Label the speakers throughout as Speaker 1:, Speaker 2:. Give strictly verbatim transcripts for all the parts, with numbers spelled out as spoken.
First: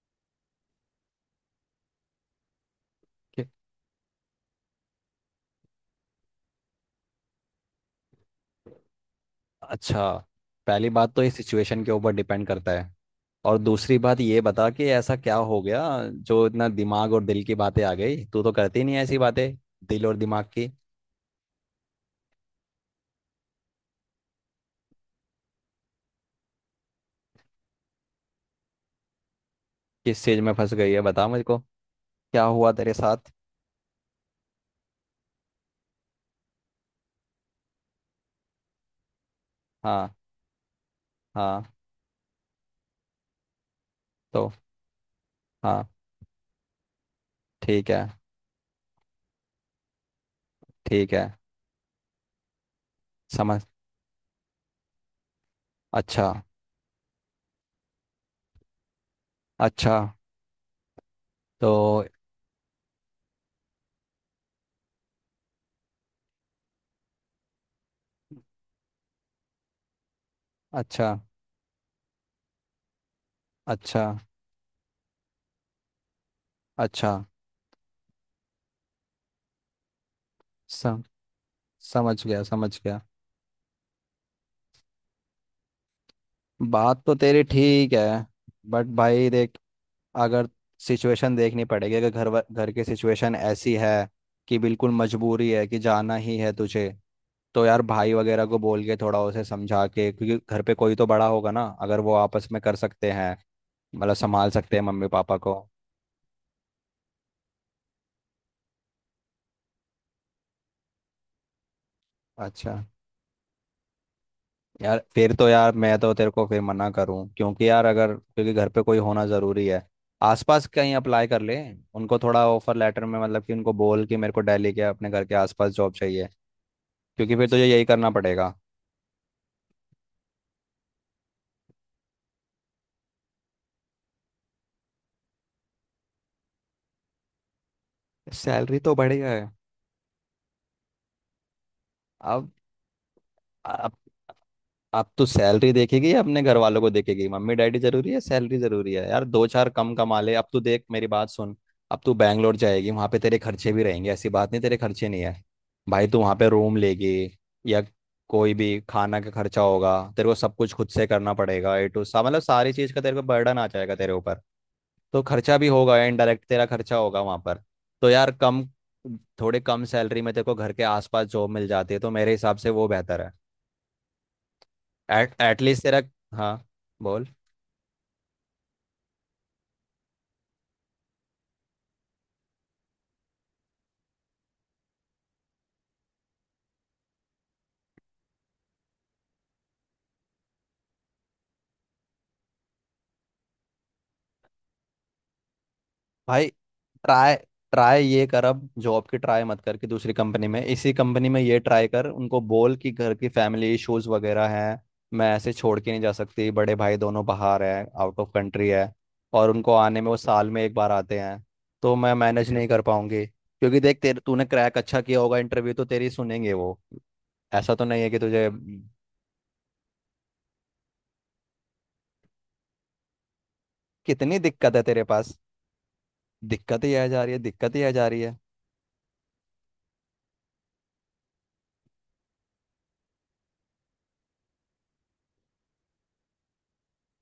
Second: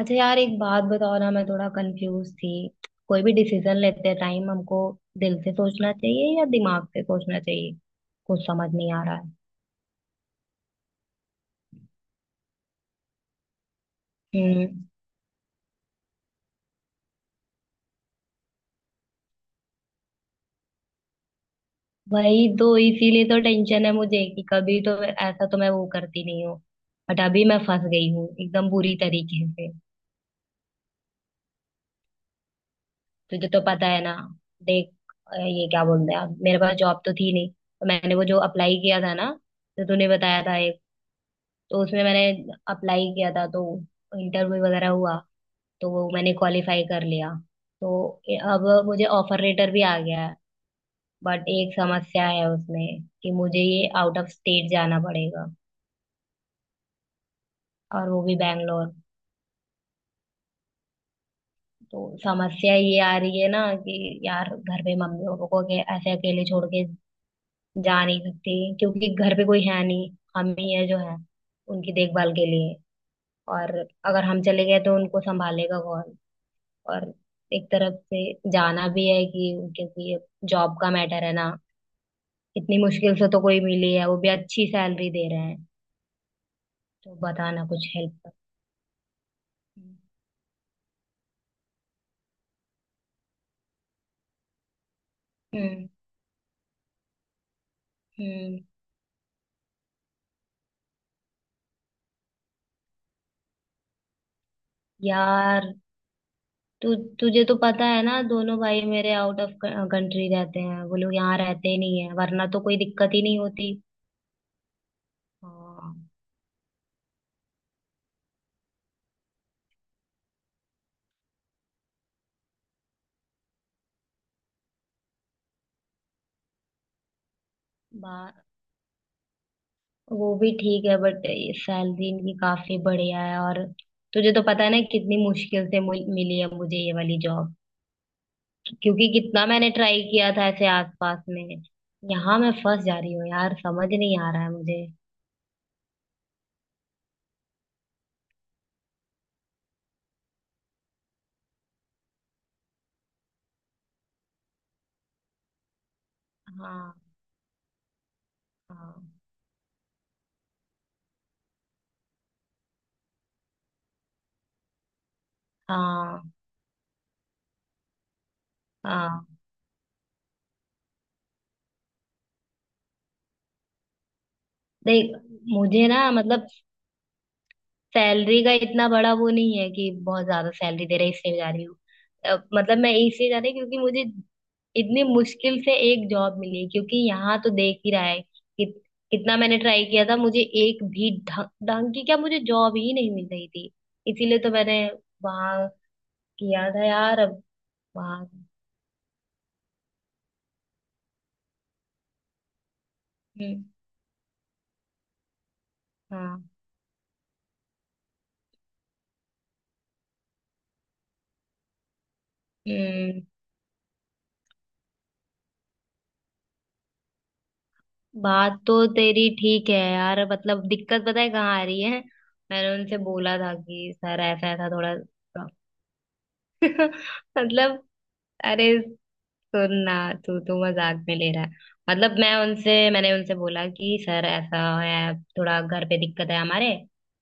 Speaker 1: अच्छा यार, एक बात बताओ ना, मैं थोड़ा कंफ्यूज थी। कोई भी
Speaker 2: कि-
Speaker 1: डिसीजन लेते टाइम हमको दिल से सोचना चाहिए या दिमाग से सोचना चाहिए? कुछ समझ नहीं आ रहा है।
Speaker 2: अच्छा। पहली बात तो ये सिचुएशन के ऊपर डिपेंड करता है। और दूसरी बात ये बता
Speaker 1: हम्म।
Speaker 2: कि ऐसा क्या हो गया जो इतना दिमाग और दिल की बातें आ गई। तू तो करती नहीं है ऐसी बातें दिल और दिमाग की।
Speaker 1: वही तो, इसीलिए तो टेंशन है मुझे कि कभी तो मैं- ऐसा तो मैं वो करती नहीं हूँ। बट अभी मैं फंस गई हूँ एकदम बुरी तरीके से।
Speaker 2: किस चीज में फंस गई है बता मुझको। क्या हुआ तेरे साथ?
Speaker 1: तुझे तो पता है ना, देख, अ, ये क्या बोलते हैं आप, मेरे पास जॉब तो थी नहीं, तो मैंने वो जो अप्लाई किया था ना, तो तूने
Speaker 2: हाँ।
Speaker 1: बताया था एक,
Speaker 2: हाँ।
Speaker 1: तो उसमें मैंने अप्लाई किया था, तो
Speaker 2: तो
Speaker 1: इंटरव्यू वगैरह हुआ,
Speaker 2: हाँ।
Speaker 1: तो वो मैंने क्वालिफाई कर लिया।
Speaker 2: ठीक
Speaker 1: तो
Speaker 2: है।
Speaker 1: ए- अब मुझे ऑफर लेटर भी आ गया है।
Speaker 2: ठीक है।
Speaker 1: बट एक समस्या है उसमें कि मुझे
Speaker 2: समझ।
Speaker 1: ये आउट ऑफ स्टेट जाना पड़ेगा,
Speaker 2: अच्छा।
Speaker 1: और वो भी बैंगलोर।
Speaker 2: अच्छा।
Speaker 1: तो
Speaker 2: तो।
Speaker 1: समस्या ये आ रही है ना कि यार, घर पे मम्मी पापा को अके- ऐसे अकेले छोड़ के जा नहीं सकती, क्योंकि घर पे कोई है नहीं। हम ही है जो
Speaker 2: अच्छा।
Speaker 1: है उनकी देखभाल के लिए। और
Speaker 2: अच्छा।
Speaker 1: अगर हम चले गए तो उनको संभालेगा कौन?
Speaker 2: अच्छा।
Speaker 1: और एक तरफ से जाना भी है कि, क्योंकि जॉब का
Speaker 2: सम,
Speaker 1: मैटर है ना,
Speaker 2: समझ गया समझ
Speaker 1: इतनी
Speaker 2: गया।
Speaker 1: मुश्किल से तो कोई मिली है, वो भी अच्छी सैलरी दे रहे हैं।
Speaker 2: बात तो
Speaker 1: तो
Speaker 2: तेरी
Speaker 1: बताना, कुछ
Speaker 2: ठीक
Speaker 1: हेल्प
Speaker 2: है।
Speaker 1: कर।
Speaker 2: बट भाई देख। अगर सिचुएशन देखनी पड़ेगी, अगर घर वा- घर की सिचुएशन ऐसी है कि बिल्कुल मजबूरी है कि
Speaker 1: हम्म।
Speaker 2: जाना ही है तुझे। तो यार, भाई वगैरह
Speaker 1: हम्म।
Speaker 2: को बोल के थोड़ा उसे समझा के, क्योंकि घर पे कोई तो बड़ा होगा ना, अगर वो आपस में कर सकते हैं, मतलब संभाल सकते हैं मम्मी पापा को।
Speaker 1: यार तु, तुझे तो पता है ना, दोनों भाई मेरे आउट ऑफ कंट्री रहते हैं, वो लोग यहाँ रहते ही नहीं है, वरना तो
Speaker 2: अच्छा।
Speaker 1: कोई दिक्कत ही नहीं होती।
Speaker 2: यार फिर तो, यार मैं
Speaker 1: हाँ।
Speaker 2: तो तेरे को फिर मना करूं, क्योंकि यार अगर, क्योंकि घर पे कोई होना ज़रूरी है। आसपास कहीं अप्लाई कर ले। उनको थोड़ा ऑफर लेटर में, मतलब कि उनको बोल कि मेरे को दिल्ली के अपने घर के आसपास जॉब चाहिए, क्योंकि फिर तुझे यही करना
Speaker 1: बा,
Speaker 2: पड़ेगा।
Speaker 1: वो भी ठीक है बट सैलरी इनकी काफी बढ़िया है, और तुझे तो पता है ना कितनी मुश्किल से मिल- मिली है मुझे ये वाली जॉब।
Speaker 2: सैलरी तो
Speaker 1: क्योंकि
Speaker 2: बढ़िया
Speaker 1: कितना
Speaker 2: है।
Speaker 1: मैंने ट्राई किया था ऐसे आसपास में। यहाँ
Speaker 2: अब
Speaker 1: मैं फंस जा रही हूँ यार, समझ
Speaker 2: आप
Speaker 1: नहीं आ रहा है मुझे।
Speaker 2: आप तो सैलरी देखेगी या अपने घर वालों को देखेगी। मम्मी डैडी जरूरी है। सैलरी जरूरी है यार। दो चार कम कमा ले। अब तू देख, मेरी बात सुन। अब तू बैंगलोर जाएगी, वहां पे तेरे खर्चे भी रहेंगे, ऐसी बात नहीं तेरे खर्चे नहीं है। भाई तू वहां पे रूम
Speaker 1: हाँ।
Speaker 2: लेगी या कोई भी
Speaker 1: हाँ।
Speaker 2: खाना का खर्चा होगा, तेरे को सब कुछ खुद से करना पड़ेगा। ए टू सा, मतलब सारी चीज का तेरे को बर्डन आ जाएगा तेरे ऊपर। तो खर्चा भी होगा,
Speaker 1: हाँ।
Speaker 2: इनडायरेक्ट तेरा खर्चा होगा वहां पर। तो यार कम,
Speaker 1: हाँ।
Speaker 2: थोड़े कम सैलरी में तेरे को घर के आसपास जॉब मिल जाती है तो मेरे हिसाब से वो बेहतर है।
Speaker 1: देख,
Speaker 2: एट एटलीस्ट
Speaker 1: मुझे
Speaker 2: तेरा।
Speaker 1: ना, मतलब
Speaker 2: हाँ। बोल।
Speaker 1: सैलरी का इतना बड़ा वो नहीं है कि बहुत ज्यादा सैलरी दे रहे इसलिए जा रही हूँ। अ, मतलब मैं इसलिए जा रही हूँ क्योंकि मुझे इतनी मुश्किल से एक जॉब मिली। क्योंकि यहाँ तो देख ही रहा है कि कितना मैंने ट्राई किया था, मुझे एक भी ढंग ढंग की, क्या, मुझे जॉब ही नहीं मिल रही थी। इसीलिए तो मैंने वहां
Speaker 2: भाई
Speaker 1: किया था यार।
Speaker 2: ट्राई
Speaker 1: अब
Speaker 2: ट्राई ये
Speaker 1: बात,
Speaker 2: कर, अब जॉब की ट्राई मत कर कि दूसरी कंपनी में, इसी कंपनी में ये ट्राई कर, उनको बोल कि घर की
Speaker 1: हम्म,
Speaker 2: फैमिली इश्यूज वगैरह हैं। मैं ऐसे छोड़ के नहीं जा
Speaker 1: हाँ,
Speaker 2: सकती, बड़े भाई दोनों बाहर हैं, आउट ऑफ कंट्री है। और उनको आने में, वो साल में एक बार आते हैं। तो मैं मैनेज नहीं कर
Speaker 1: हम्म,
Speaker 2: पाऊंगी, क्योंकि देख तेरे तूने क्रैक अच्छा किया होगा इंटरव्यू तो तेरी सुनेंगे वो। ऐसा तो नहीं है कि तुझे।
Speaker 1: बात तो तेरी ठीक है यार, मतलब दिक्कत पता है कहाँ आ रही है? मैंने उनसे बोला था कि सर
Speaker 2: कितनी
Speaker 1: ऐसा ऐसा
Speaker 2: दिक्कत है
Speaker 1: थोड़ा
Speaker 2: तेरे पास। दिक्कत ही आ जा रही है, दिक्कत ही
Speaker 1: मतलब,
Speaker 2: आ जा रही है।
Speaker 1: अरे सुन ना, तू तो मजाक में ले रहा है। मतलब मैं उनसे मैंने उनसे बोला कि सर, ऐसा है थोड़ा, घर पे दिक्कत है हमारे,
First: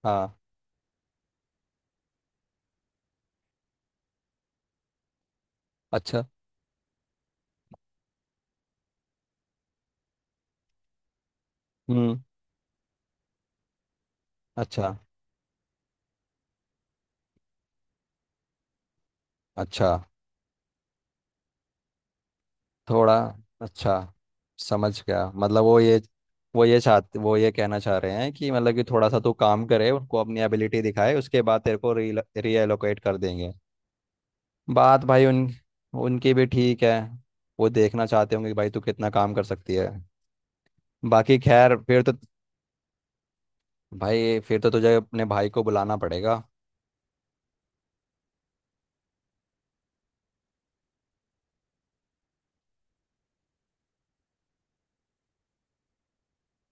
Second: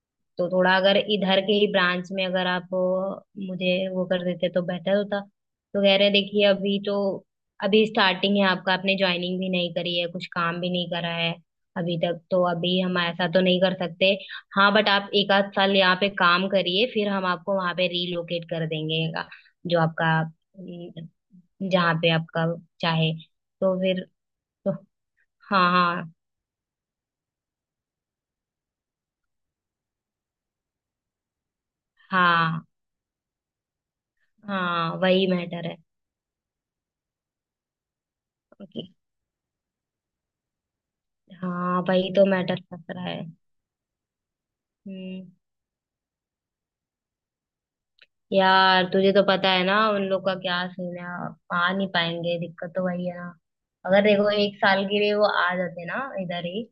Speaker 2: हाँ।
Speaker 1: तो थोड़ा अगर इधर के ही ब्रांच में अगर आप अ, मुझे वो कर देते तो बेटर होता। तो कह रहे
Speaker 2: अच्छा।
Speaker 1: देखिए, अभी तो, अभी स्टार्टिंग है आपका, आपने ज्वाइनिंग भी नहीं करी है, कुछ काम भी नहीं करा है अभी
Speaker 2: हम्म।
Speaker 1: तक, तो अभी हम ऐसा तो नहीं कर सकते। हाँ। बट
Speaker 2: अच्छा।
Speaker 1: आप एक आध साल यहाँ पे काम करिए, फिर हम आपको वहां पे रीलोकेट कर देंगे का- जो
Speaker 2: अच्छा।
Speaker 1: आपका अम, जहाँ पे आपका चाहे।
Speaker 2: थोड़ा।
Speaker 1: तो
Speaker 2: अच्छा।
Speaker 1: फिर तो,
Speaker 2: समझ गया। मतलब
Speaker 1: हाँ
Speaker 2: वो ये,
Speaker 1: हाँ,
Speaker 2: वो ये चाहते वो ये कहना चाह रहे हैं कि मतलब कि थोड़ा सा तू काम करे, उनको अपनी एबिलिटी दिखाए, उसके बाद तेरे को री
Speaker 1: हाँ
Speaker 2: रीएलोकेट कर देंगे।
Speaker 1: हाँ,
Speaker 2: बात भाई,
Speaker 1: वही
Speaker 2: उन
Speaker 1: मैटर है।
Speaker 2: उनकी भी ठीक है। वो देखना चाहते होंगे कि भाई तू
Speaker 1: ओके।
Speaker 2: कितना काम कर सकती है। बाकी खैर
Speaker 1: हाँ
Speaker 2: फिर
Speaker 1: वही
Speaker 2: तो।
Speaker 1: तो मैटर फंस रहा है।
Speaker 2: भाई फिर तो तुझे अपने
Speaker 1: हम्म।
Speaker 2: भाई को बुलाना पड़ेगा।
Speaker 1: यार तुझे तो पता है ना उन लोग का क्या सीन है, आ नहीं पाएंगे, दिक्कत तो वही है ना। अगर देखो एक साल के लिए वो आ जाते ना इधर ही,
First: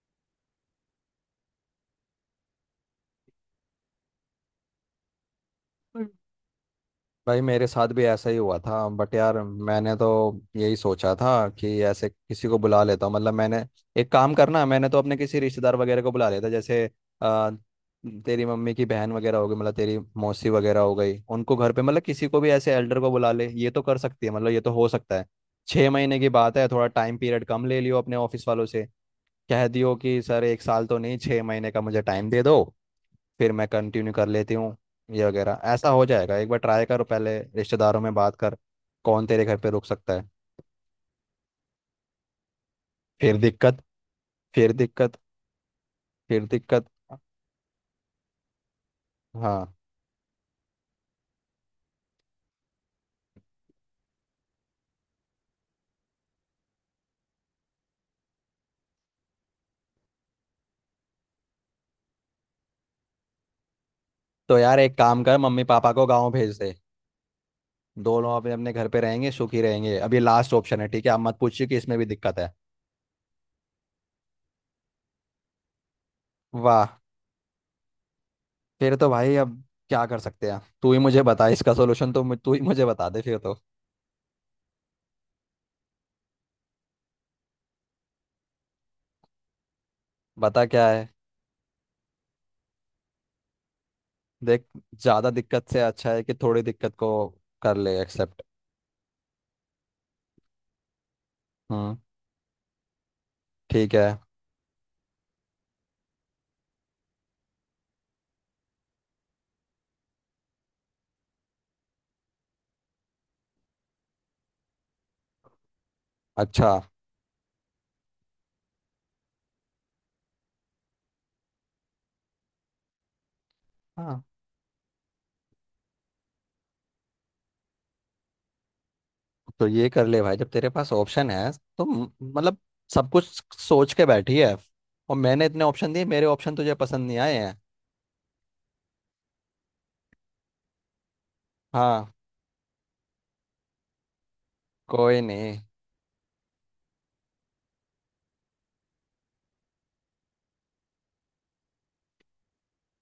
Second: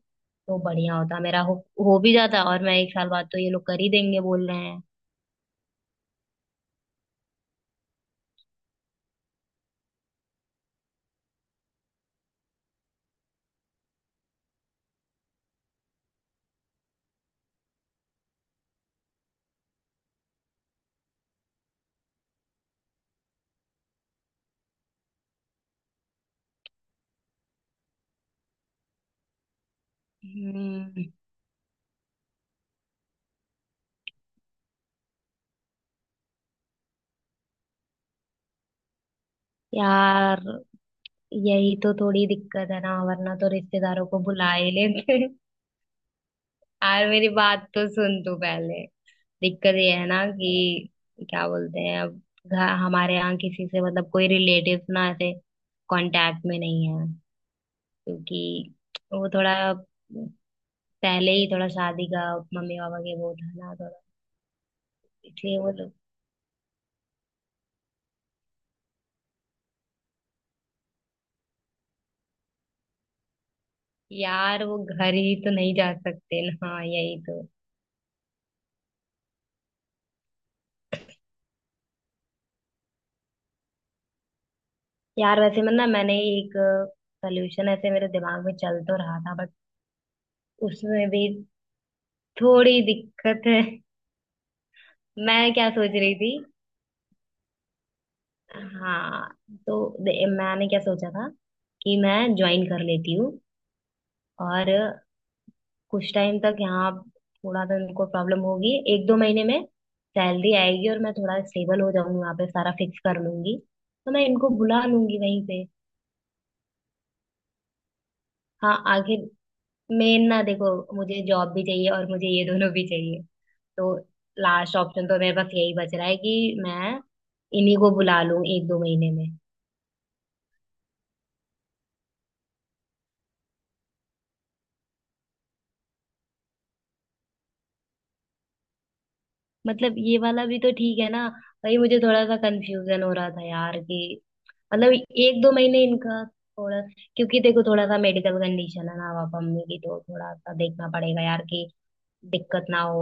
Speaker 1: तो बढ़िया होता, मेरा हो, हो भी जाता, और मैं एक साल बाद, तो ये लोग कर ही देंगे बोल रहे हैं।
Speaker 2: भाई मेरे साथ भी ऐसा ही हुआ था, बट यार मैंने तो यही सोचा था कि ऐसे किसी को बुला लेता हूँ, मतलब मैंने एक काम करना, मैंने तो अपने किसी रिश्तेदार वगैरह को बुला लेता, जैसे आ, तेरी मम्मी की बहन वगैरह हो गई, मतलब तेरी मौसी वगैरह हो गई, उनको घर पे, मतलब किसी को भी ऐसे एल्डर को बुला ले, ये तो कर सकती है, मतलब ये तो हो सकता है। छः महीने की बात है, थोड़ा टाइम पीरियड कम ले लियो अपने ऑफिस वालों से। कह दियो कि सर एक साल तो
Speaker 1: हम्म।
Speaker 2: नहीं, छः महीने का मुझे टाइम दे दो। फिर मैं कंटिन्यू कर लेती हूँ। ये वगैरह ऐसा हो जाएगा, एक बार ट्राई करो, पहले रिश्तेदारों में बात कर। कौन तेरे घर पे रुक सकता है?
Speaker 1: यार यही तो थोड़ी दिक्कत है ना, वरना
Speaker 2: फिर
Speaker 1: तो
Speaker 2: दिक्कत।
Speaker 1: रिश्तेदारों को बुला ही
Speaker 2: फिर दिक्कत।
Speaker 1: लेते।
Speaker 2: फिर दिक्कत।
Speaker 1: यार मेरी बात तो सुन तू पहले।
Speaker 2: हाँ।
Speaker 1: दिक्कत ये है ना कि, क्या बोलते हैं अब, घ- हमारे यहाँ किसी से मतलब कोई रिलेटिव ना ऐसे कांटेक्ट में नहीं है। क्योंकि वो थोड़ा पहले ही थोड़ा शादी का, मम्मी पापा के वो था ना थोड़ा,
Speaker 2: तो यार एक काम कर,
Speaker 1: इसलिए
Speaker 2: मम्मी
Speaker 1: वो
Speaker 2: पापा
Speaker 1: लोग।
Speaker 2: को गाँव भेज दे। दोनों अपने अपने घर पे रहेंगे, सुखी रहेंगे। अब ये लास्ट ऑप्शन है, ठीक है? आप मत पूछिए कि इसमें भी दिक्कत है।
Speaker 1: यार वो घर ही तो नहीं जा सकते ना, हाँ
Speaker 2: वाह।
Speaker 1: यही तो।
Speaker 2: फिर तो भाई, अब क्या कर सकते हैं, तू ही मुझे बता इसका सोल्यूशन, तो मु- तू ही मुझे बता दे फिर तो।
Speaker 1: यार वैसे मैं ना, मैंने एक सोल्यूशन ऐसे मेरे दिमाग में चल तो रहा था, बट
Speaker 2: बता क्या है?
Speaker 1: उसमें भी थोड़ी दिक्कत है।
Speaker 2: देख। ज़्यादा
Speaker 1: मैं
Speaker 2: दिक्कत
Speaker 1: क्या
Speaker 2: से
Speaker 1: सोच
Speaker 2: अच्छा
Speaker 1: रही
Speaker 2: है
Speaker 1: थी,
Speaker 2: कि थोड़ी दिक्कत को कर ले एक्सेप्ट।
Speaker 1: हाँ, तो दे- मैंने क्या सोचा था कि मैं ज्वाइन कर लेती हूँ,
Speaker 2: ठीक है।
Speaker 1: और कुछ टाइम तक यहाँ थोड़ा सा उनको प्रॉब्लम होगी। एक दो महीने में सैलरी आएगी और मैं थोड़ा स्टेबल हो जाऊंगी, वहाँ पे सारा फिक्स कर लूंगी, तो मैं इनको बुला लूंगी वहीं पे।
Speaker 2: अच्छा।
Speaker 1: हाँ आगे, मेन ना देखो, मुझे जॉब भी चाहिए और मुझे ये दोनों भी चाहिए। तो
Speaker 2: हाँ
Speaker 1: लास्ट ऑप्शन तो मेरे पास यही बच रहा है कि मैं इन्हीं को बुला लूं एक दो महीने में।
Speaker 2: तो ये कर ले भाई, जब तेरे पास ऑप्शन है तो म- मतलब सब कुछ सोच के बैठी है, और मैंने इतने ऑप्शन दिए, मेरे ऑप्शन तुझे पसंद नहीं आए हैं।
Speaker 1: मतलब ये वाला भी तो ठीक है ना। वही मुझे
Speaker 2: हाँ।
Speaker 1: थोड़ा सा कंफ्यूजन हो रहा था यार कि, मतलब
Speaker 2: कोई
Speaker 1: एक दो
Speaker 2: नहीं।
Speaker 1: महीने इनका थोड़ा, क्योंकि देखो थोड़ा सा मेडिकल कंडीशन है ना पापा मम्मी की, तो थोड़ा सा देखना पड़ेगा यार कि दिक्कत ना हो।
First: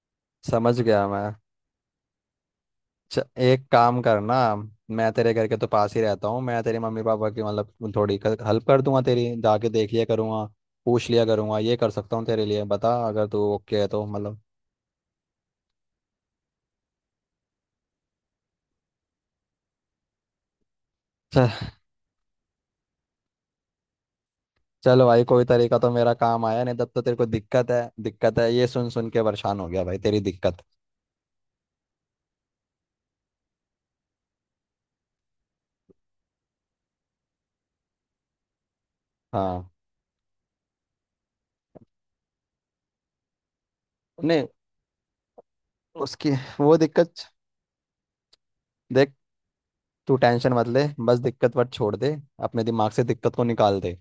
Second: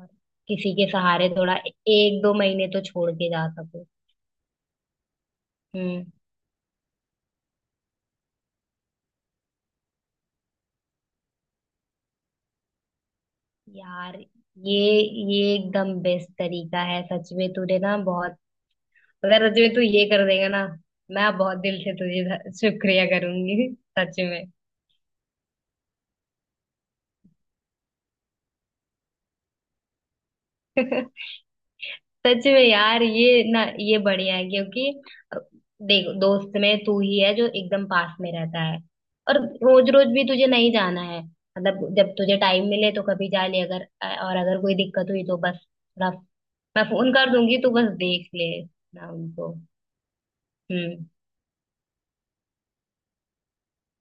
Speaker 1: और किसी
Speaker 2: समझ
Speaker 1: के
Speaker 2: गया मैं।
Speaker 1: सहारे थोड़ा एक दो महीने तो छोड़
Speaker 2: च,
Speaker 1: के जा
Speaker 2: एक
Speaker 1: सको।
Speaker 2: काम करना। मैं तेरे घर के तो पास ही
Speaker 1: हम्म।
Speaker 2: रहता हूँ, मैं तेरे मम्मी पापा की मतलब थोड़ी हेल्प कर दूंगा, तेरी जाके देख लिया करूंगा, पूछ लिया करूंगा। ये कर सकता हूँ तेरे लिए, बता अगर तू ओके है तो,
Speaker 1: यार
Speaker 2: मतलब।
Speaker 1: ये ये एकदम बेस्ट तरीका है, सच में तूने ना बहुत, अगर सच में तू ये कर देगा ना, मैं बहुत दिल से तुझे शुक्रिया करूंगी, सच में।
Speaker 2: चलो भाई, कोई तरीका तो मेरा काम आया नहीं, तब तो तेरे को दिक्कत है दिक्कत है, ये सुन सुन के परेशान हो गया भाई तेरी दिक्कत।
Speaker 1: सच में यार, ये ना ये बढ़िया है, क्योंकि अ, देखो दोस्त में तू ही है जो एकदम पास में रहता है। और
Speaker 2: हाँ।
Speaker 1: रोज रोज भी तुझे नहीं जाना है, मतलब जब तुझे टाइम मिले तो कभी जा ले। अगर अ, और
Speaker 2: नहीं।
Speaker 1: अगर कोई दिक्कत हुई तो बस थोड़ा
Speaker 2: उसकी वो
Speaker 1: मैं फोन
Speaker 2: दिक्कत।
Speaker 1: कर दूंगी, तो बस देख ले ना
Speaker 2: देख,
Speaker 1: उनको।
Speaker 2: तू टेंशन मत ले,
Speaker 1: हम्म।
Speaker 2: बस दिक्कत वट छोड़ दे। अपने दिमाग से दिक्कत को निकाल दे।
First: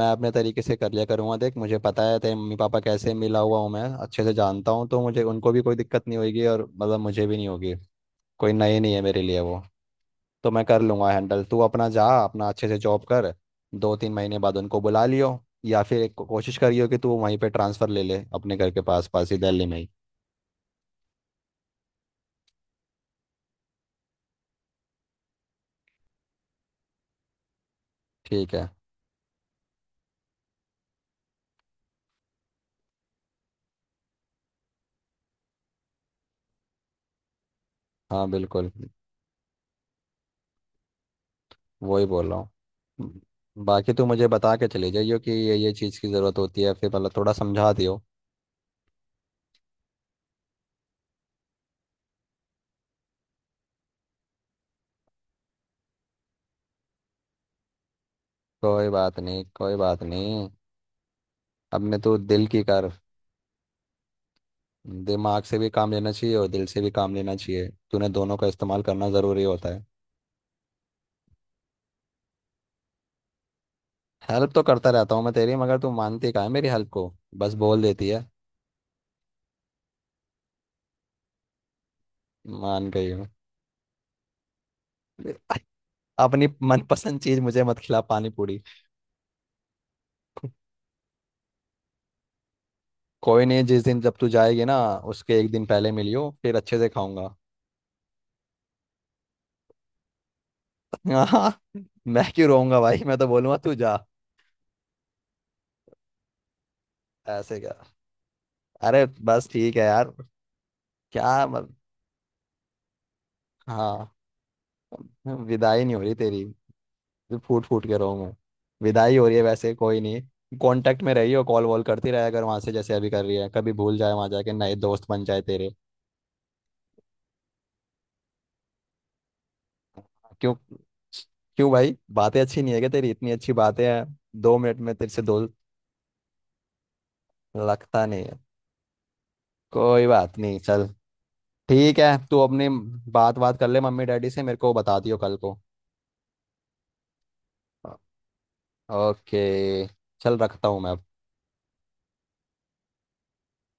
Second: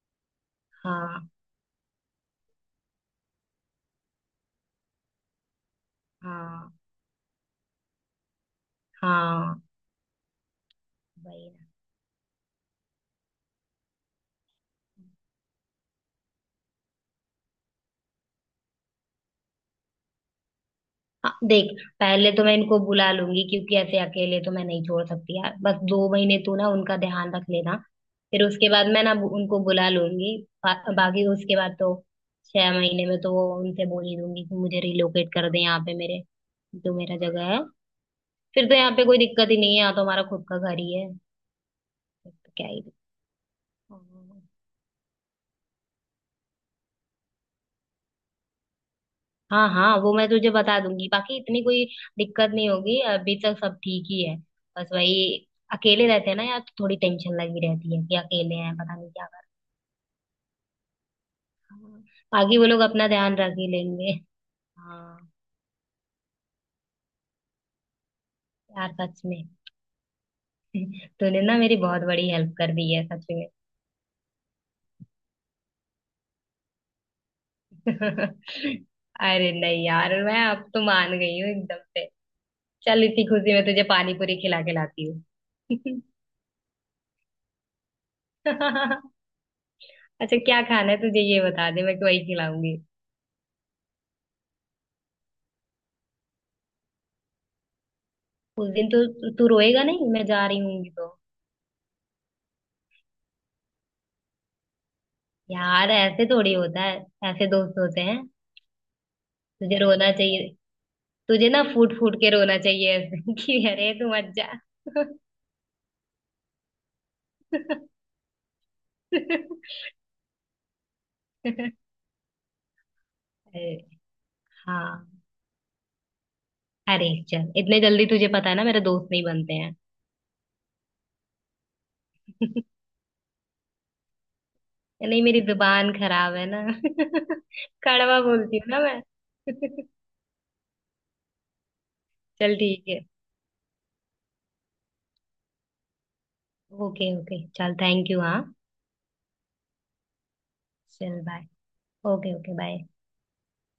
Speaker 2: मैं अपने तरीके से कर लिया
Speaker 1: हाँ
Speaker 2: करूँगा। देख, मुझे पता है तेरे मम्मी पापा कैसे, मिला हुआ हूँ मैं, अच्छे से जानता हूँ, तो मुझे उनको भी कोई दिक्कत नहीं होगी और
Speaker 1: हाँ,
Speaker 2: मतलब मुझे भी नहीं होगी। कोई नई नहीं है मेरे लिए वो।
Speaker 1: हाँ
Speaker 2: तो मैं कर लूंगा हैंडल,
Speaker 1: वही,
Speaker 2: तू अपना जा, अपना अच्छे से जॉब कर। दो तीन महीने बाद उनको बुला लियो। या फिर एक को- कोशिश करियो कि तू वहीं पे ट्रांसफ़र ले ले, अपने घर के पास पास ही, दिल्ली में ही।
Speaker 1: हाँ देख, पहले तो मैं इनको बुला लूंगी क्योंकि ऐसे अकेले तो मैं नहीं छोड़ सकती यार। बस दो महीने तू ना उनका ध्यान रख लेना, फिर
Speaker 2: ठीक है।
Speaker 1: उसके बाद मैं ना बु- उनको बुला लूंगी। बा, बाकी उसके बाद तो छह महीने में तो वो उनसे बोल ही दूंगी कि मुझे रिलोकेट कर दे यहाँ पे, मेरे जो मेरा जगह है।
Speaker 2: हाँ
Speaker 1: फिर
Speaker 2: बिल्कुल।
Speaker 1: तो यहाँ पे कोई दिक्कत ही नहीं है, यहाँ तो हमारा खुद का घर ही है।
Speaker 2: वही बोल
Speaker 1: फिर
Speaker 2: रहा
Speaker 1: तो क्या ही
Speaker 2: हूँ। बाकी
Speaker 1: दिक्कत।
Speaker 2: तू मुझे बता के चले जाइयो कि ये ये चीज़ की ज़रूरत होती है, फिर मतलब थोड़ा समझा दियो।
Speaker 1: हाँ हाँ वो मैं तुझे बता दूंगी, बाकी इतनी कोई दिक्कत नहीं होगी, अभी तक सब ठीक ही है। बस वही अकेले रहते हैं ना यार, तो थोड़ी टेंशन लगी रहती है कि अकेले हैं,
Speaker 2: कोई
Speaker 1: पता नहीं
Speaker 2: बात
Speaker 1: क्या करना
Speaker 2: नहीं, कोई बात नहीं।
Speaker 1: है।
Speaker 2: अपने तू दिल
Speaker 1: बाकी
Speaker 2: की
Speaker 1: वो लोग
Speaker 2: कर।
Speaker 1: अपना ध्यान रख ही लेंगे। हाँ।
Speaker 2: दिमाग से भी काम लेना चाहिए और दिल से भी काम लेना चाहिए, तूने दोनों का इस्तेमाल
Speaker 1: यार
Speaker 2: करना
Speaker 1: सच
Speaker 2: ज़रूरी
Speaker 1: में
Speaker 2: होता है।
Speaker 1: तूने ना मेरी बहुत बड़ी हेल्प कर दी है, सच में।
Speaker 2: हेल्प तो करता रहता हूँ मैं तेरी, मगर तू मानती कहाँ है मेरी हेल्प को। बस बोल देती है।
Speaker 1: अरे नहीं यार, मैं अब तो मान गई हूँ एकदम से।
Speaker 2: मान
Speaker 1: चल
Speaker 2: गई
Speaker 1: इसी
Speaker 2: हूँ।
Speaker 1: खुशी में तुझे पानी पूरी खिला के लाती हूँ।
Speaker 2: अपनी मनपसंद चीज मुझे मत खिला पानी पूरी।
Speaker 1: अच्छा क्या खाना है तुझे ये बता दे, मैं तो वही खिलाऊंगी।
Speaker 2: कोई नहीं, जिस दिन जब तू जाएगी ना, उसके एक दिन पहले मिलियो, फिर अच्छे से खाऊंगा।
Speaker 1: उस दिन तो तू रोएगा नहीं, मैं जा रही हूँ तो?
Speaker 2: हाँ, मैं क्यों रोऊंगा भाई, मैं तो बोलूंगा तू जा।
Speaker 1: यार ऐसे थोड़ी होता है। ऐसे
Speaker 2: ऐसे
Speaker 1: दोस्त
Speaker 2: क्या?
Speaker 1: होते हैं?
Speaker 2: अरे बस ठीक
Speaker 1: तुझे
Speaker 2: है
Speaker 1: रोना
Speaker 2: यार।
Speaker 1: चाहिए,
Speaker 2: क्या
Speaker 1: तुझे ना
Speaker 2: मत।
Speaker 1: फूट फूट के रोना चाहिए ऐसे कि अरे तू
Speaker 2: हाँ।
Speaker 1: मत जा।
Speaker 2: विदाई नहीं हो रही तेरी, जो फूट फूट के रो मैं। विदाई हो रही है वैसे, कोई नहीं। कांटेक्ट में रही हो, कॉल वॉल करती रहे, अगर वहां से जैसे अभी कर रही है,
Speaker 1: अरे,
Speaker 2: कभी भूल जाए, वहां जाके नए दोस्त
Speaker 1: हाँ,
Speaker 2: बन जाए तेरे।
Speaker 1: अरे चल इतने जल्दी तुझे पता है ना मेरे दोस्त नहीं बनते हैं।
Speaker 2: क्यों? क्यों भाई, बातें अच्छी नहीं है क्या तेरी, इतनी अच्छी बातें हैं, दो मिनट में तेरे से
Speaker 1: नहीं मेरी
Speaker 2: दोस्त।
Speaker 1: जुबान खराब है ना
Speaker 2: लगता
Speaker 1: कड़वा
Speaker 2: नहीं है।
Speaker 1: बोलती हूँ ना मैं।
Speaker 2: कोई बात नहीं चल। ठीक है, तू
Speaker 1: चल
Speaker 2: अपनी
Speaker 1: ठीक है।
Speaker 2: बात बात कर ले मम्मी डैडी से, मेरे को बता दियो कल को।
Speaker 1: ओके ओके, चल थैंक यू, हाँ
Speaker 2: ओके, चल रखता हूँ मैं।
Speaker 1: चल बाय। Okay okay bye.